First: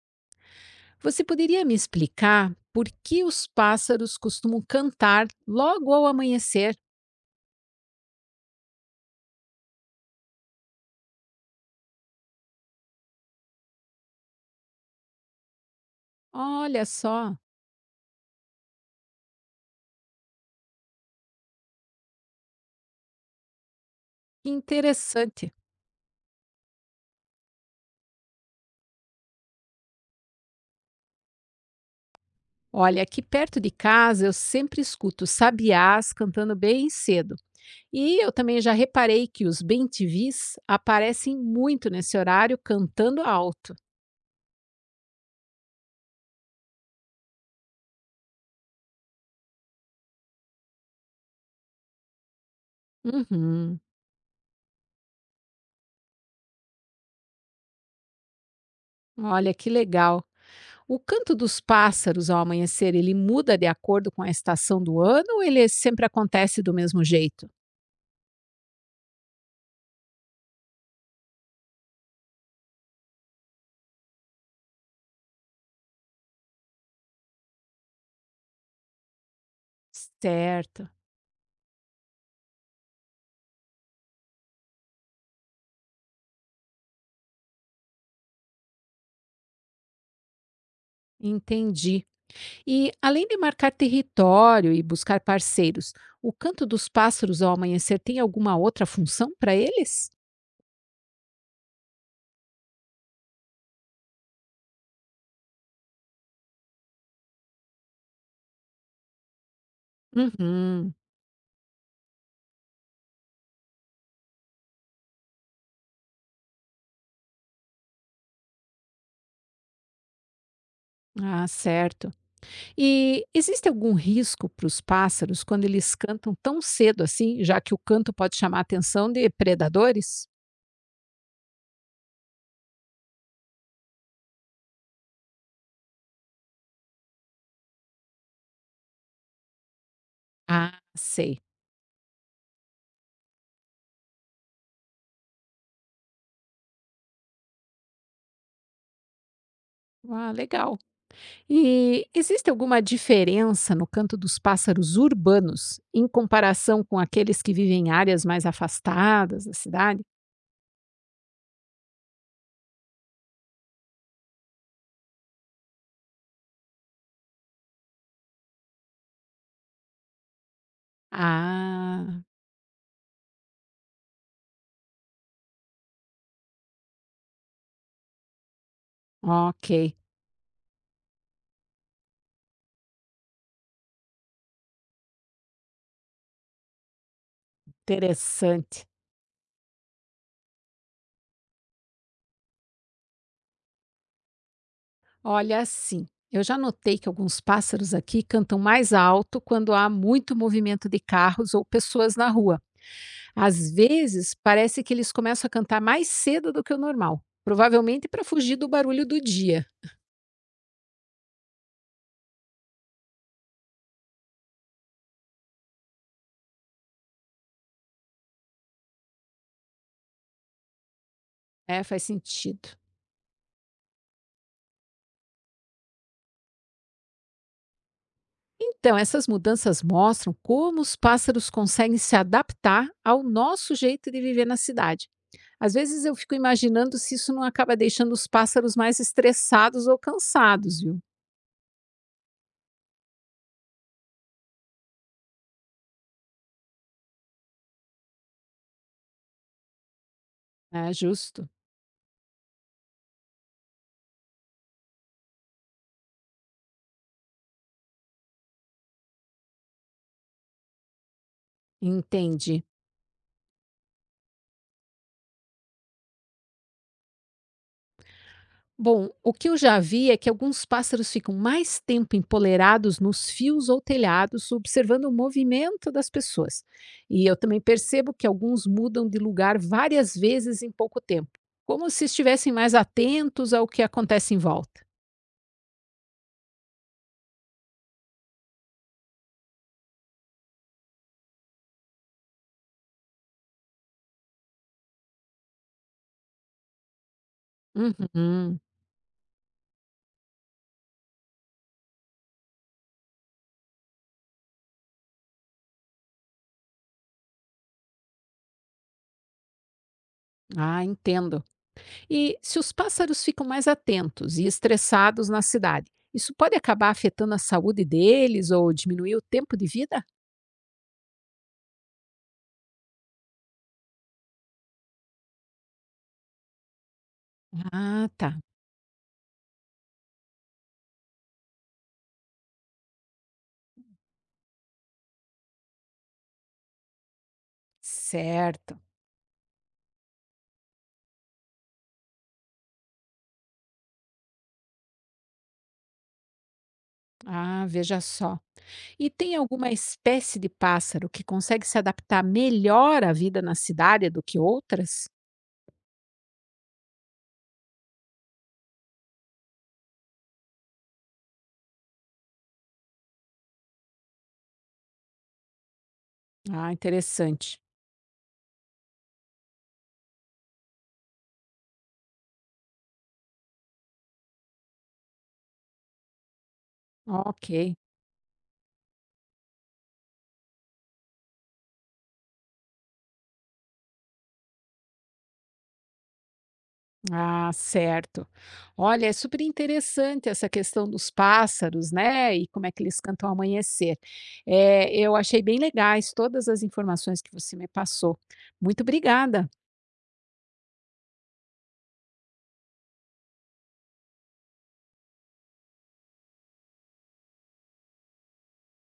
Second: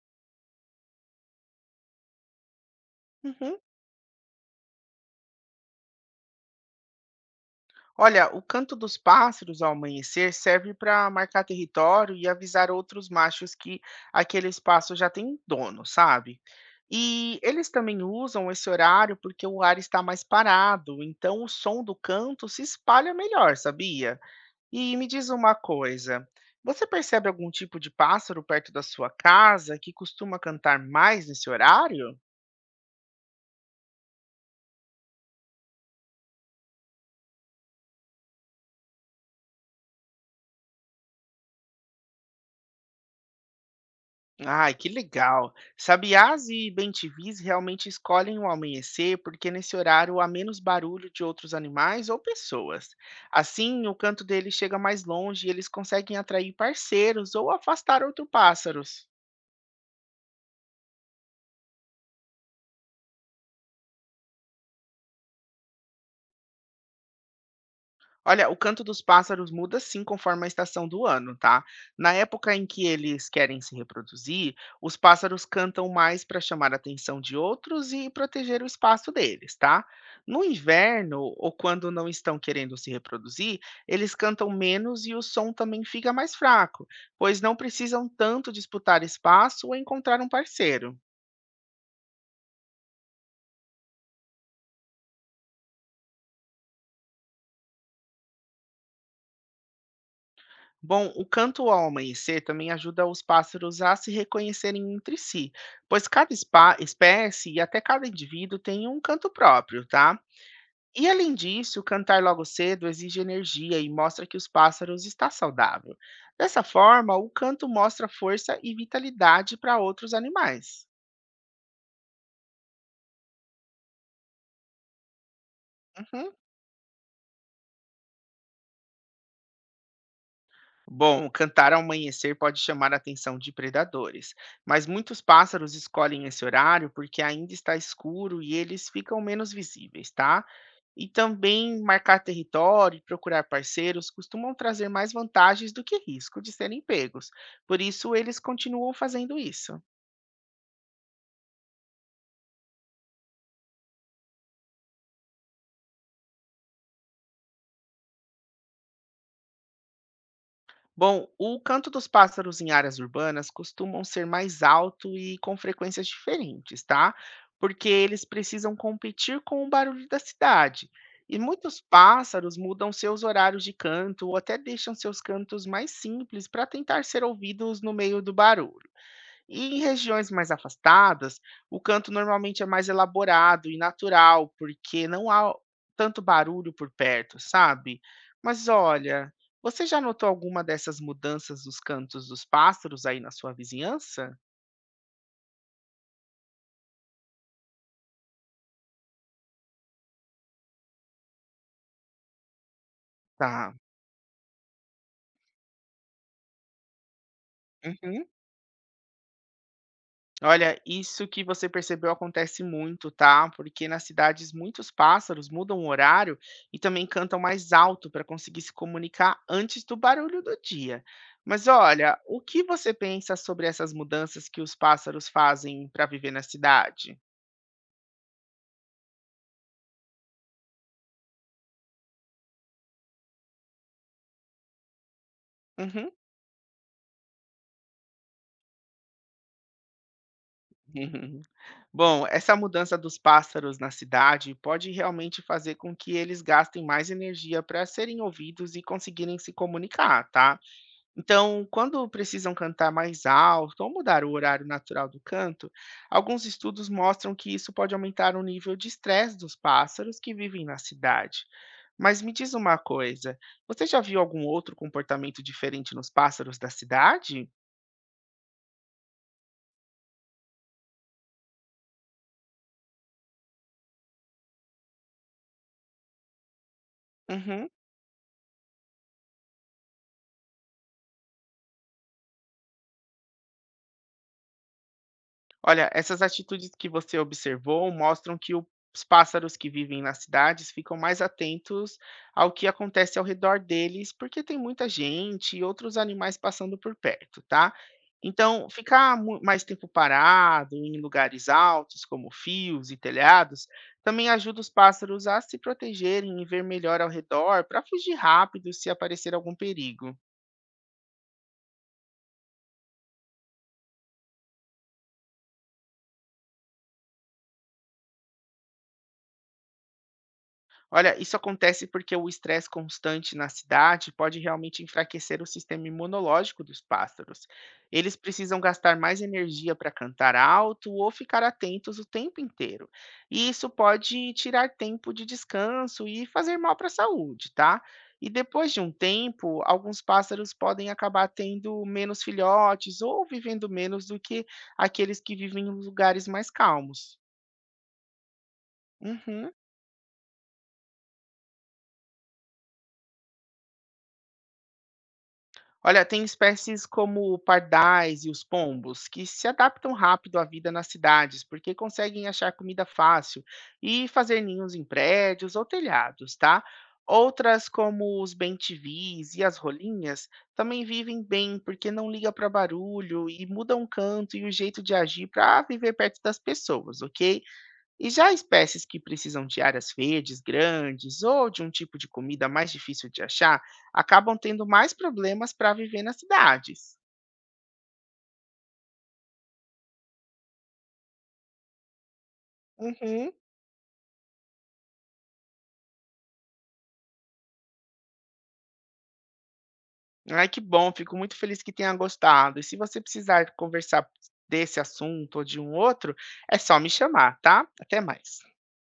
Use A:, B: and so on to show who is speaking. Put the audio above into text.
A: Você poderia me explicar por que os
B: Uhum.
A: pássaros costumam cantar logo ao amanhecer?
B: Olha, o canto dos pássaros ao amanhecer serve para marcar território e avisar outros machos que aquele espaço já tem dono, sabe?
A: Olha só,
B: E eles também usam esse horário porque o ar está mais parado, então o som do canto se espalha melhor, sabia?
A: que
B: E me diz uma
A: interessante.
B: coisa, você percebe algum tipo de pássaro perto da sua casa que costuma cantar mais nesse horário?
A: Olha, aqui perto de casa eu sempre escuto sabiás cantando bem cedo. E eu também já reparei que os bentivis aparecem muito nesse horário cantando alto.
B: Ai, que legal. Sabiás e bentivis realmente escolhem o amanhecer porque nesse horário há menos barulho de outros animais ou pessoas.
A: Uhum,
B: Assim, o canto deles chega mais longe e eles conseguem atrair parceiros ou afastar outros pássaros.
A: olha que legal. O canto dos pássaros ao amanhecer, ele muda de acordo com a estação do ano ou ele sempre acontece do mesmo jeito?
B: Olha, o canto dos pássaros muda sim conforme a estação do ano, tá? Na época em que eles querem se reproduzir, os pássaros cantam mais para chamar a atenção de outros e proteger o espaço deles, tá? No
A: Certo.
B: inverno, ou quando não estão querendo se reproduzir, eles cantam menos e o som também fica mais fraco, pois não precisam tanto disputar espaço ou encontrar um parceiro.
A: Entendi. E além de marcar território e buscar parceiros, o canto dos pássaros ao amanhecer tem alguma outra função para eles?
B: Bom, o canto ao amanhecer também ajuda os pássaros a se reconhecerem entre si, pois cada espécie e até cada indivíduo tem um canto próprio, tá?
A: Uhum.
B: E além disso, cantar logo cedo exige energia e mostra que os pássaros está saudável. Dessa forma, o canto mostra força e vitalidade para outros animais.
A: Ah, certo. E existe algum risco para os pássaros quando eles
B: Uhum.
A: cantam tão cedo assim, já que o canto pode chamar a atenção de predadores?
B: Bom, cantar ao amanhecer pode chamar a atenção de predadores, mas muitos pássaros escolhem esse horário porque ainda está escuro e eles ficam menos visíveis, tá?
A: Ah,
B: E
A: sei.
B: também marcar território e procurar parceiros costumam trazer mais vantagens do que risco de serem pegos. Por isso, eles continuam fazendo isso.
A: Ah, legal. E existe alguma diferença no canto dos pássaros urbanos em comparação com aqueles que vivem em áreas mais afastadas da cidade?
B: Bom, o canto dos pássaros em áreas urbanas costumam ser mais alto e com frequências diferentes, tá? Porque eles precisam competir com o barulho da cidade. E muitos
A: Ah,
B: pássaros mudam seus horários de canto ou até deixam seus cantos mais simples para tentar ser ouvidos no meio do barulho.
A: ok,
B: E em regiões mais afastadas, o canto normalmente é mais elaborado e natural, porque não há tanto barulho por perto, sabe? Mas
A: interessante.
B: olha, você já notou alguma dessas mudanças nos cantos dos pássaros aí na sua vizinhança?
A: Olha, assim, eu já notei que alguns pássaros aqui cantam mais alto quando há muito movimento de carros ou pessoas na rua. Às
B: Tá.
A: vezes, parece que eles começam a cantar mais cedo do que o normal, provavelmente para
B: Uhum.
A: fugir do barulho do dia.
B: Olha, isso que você percebeu acontece muito, tá? Porque nas cidades muitos pássaros mudam o horário e também cantam mais alto para conseguir se comunicar antes do barulho do dia. Mas
A: É, faz
B: olha, o que
A: sentido.
B: você pensa sobre essas mudanças que os pássaros fazem para viver na cidade?
A: Então, essas mudanças mostram como os pássaros conseguem se adaptar ao nosso jeito de viver na cidade. Às vezes
B: Uhum.
A: eu fico imaginando se isso não acaba deixando os pássaros mais estressados ou cansados, viu?
B: Bom, essa mudança dos pássaros na cidade pode realmente fazer com que eles gastem mais energia para serem ouvidos e conseguirem se comunicar, tá?
A: É justo.
B: Então, quando precisam cantar mais alto ou mudar o horário natural do canto, alguns estudos mostram que isso pode aumentar o nível de estresse dos pássaros que vivem na cidade. Mas me diz
A: Entendi.
B: uma coisa, você já viu algum outro comportamento diferente nos pássaros da cidade?
A: Bom, o que eu já vi é que alguns pássaros ficam mais tempo empolerados nos fios ou telhados, observando o movimento das pessoas. E eu também
B: Uhum.
A: percebo que alguns mudam de lugar várias vezes em pouco tempo, como se estivessem mais atentos ao que acontece em volta.
B: Olha, essas atitudes que você observou mostram que os pássaros que vivem nas cidades ficam mais atentos ao que acontece ao redor deles, porque tem muita gente e outros animais passando por perto, tá?
A: Uhum.
B: Então, ficar mais tempo parado em lugares altos, como fios e telhados, também ajuda os pássaros a se protegerem e ver melhor ao redor para fugir rápido se aparecer algum perigo.
A: Ah, entendo. E se os pássaros ficam mais atentos e estressados na cidade, isso pode acabar afetando a saúde deles ou diminuir o tempo de vida?
B: Olha, isso acontece porque o estresse constante na cidade pode realmente enfraquecer o sistema imunológico dos pássaros.
A: Ah,
B: Eles
A: tá.
B: precisam gastar mais energia para cantar alto ou ficar atentos o tempo inteiro. E isso pode tirar tempo de descanso e fazer mal para a saúde, tá? E depois de
A: Certo.
B: um tempo, alguns pássaros podem acabar tendo menos filhotes ou vivendo menos do que aqueles que vivem em lugares mais calmos.
A: Ah, veja só. E tem
B: Uhum.
A: alguma espécie de pássaro que consegue se adaptar melhor à vida na cidade do que outras?
B: Olha, tem espécies como pardais e os pombos que se adaptam rápido à vida nas cidades, porque conseguem achar comida fácil e fazer ninhos em prédios ou telhados, tá?
A: Ah, interessante.
B: Outras, como os bentivis e as rolinhas, também vivem bem porque não ligam para barulho e mudam o canto e o jeito de agir para viver perto das pessoas, ok?
A: Ok.
B: E já espécies que precisam de áreas verdes grandes ou de um tipo de comida mais difícil de achar, acabam tendo mais problemas para viver nas cidades.
A: Ah, certo. Olha, é super interessante essa questão dos pássaros, né? E como é que eles cantam
B: Uhum.
A: ao amanhecer. É, eu achei bem legais todas as informações que você me passou. Muito obrigada.
B: Ai, que bom, fico muito feliz que tenha gostado. E se você precisar conversar desse assunto ou de um outro, é só me chamar, tá? Até mais.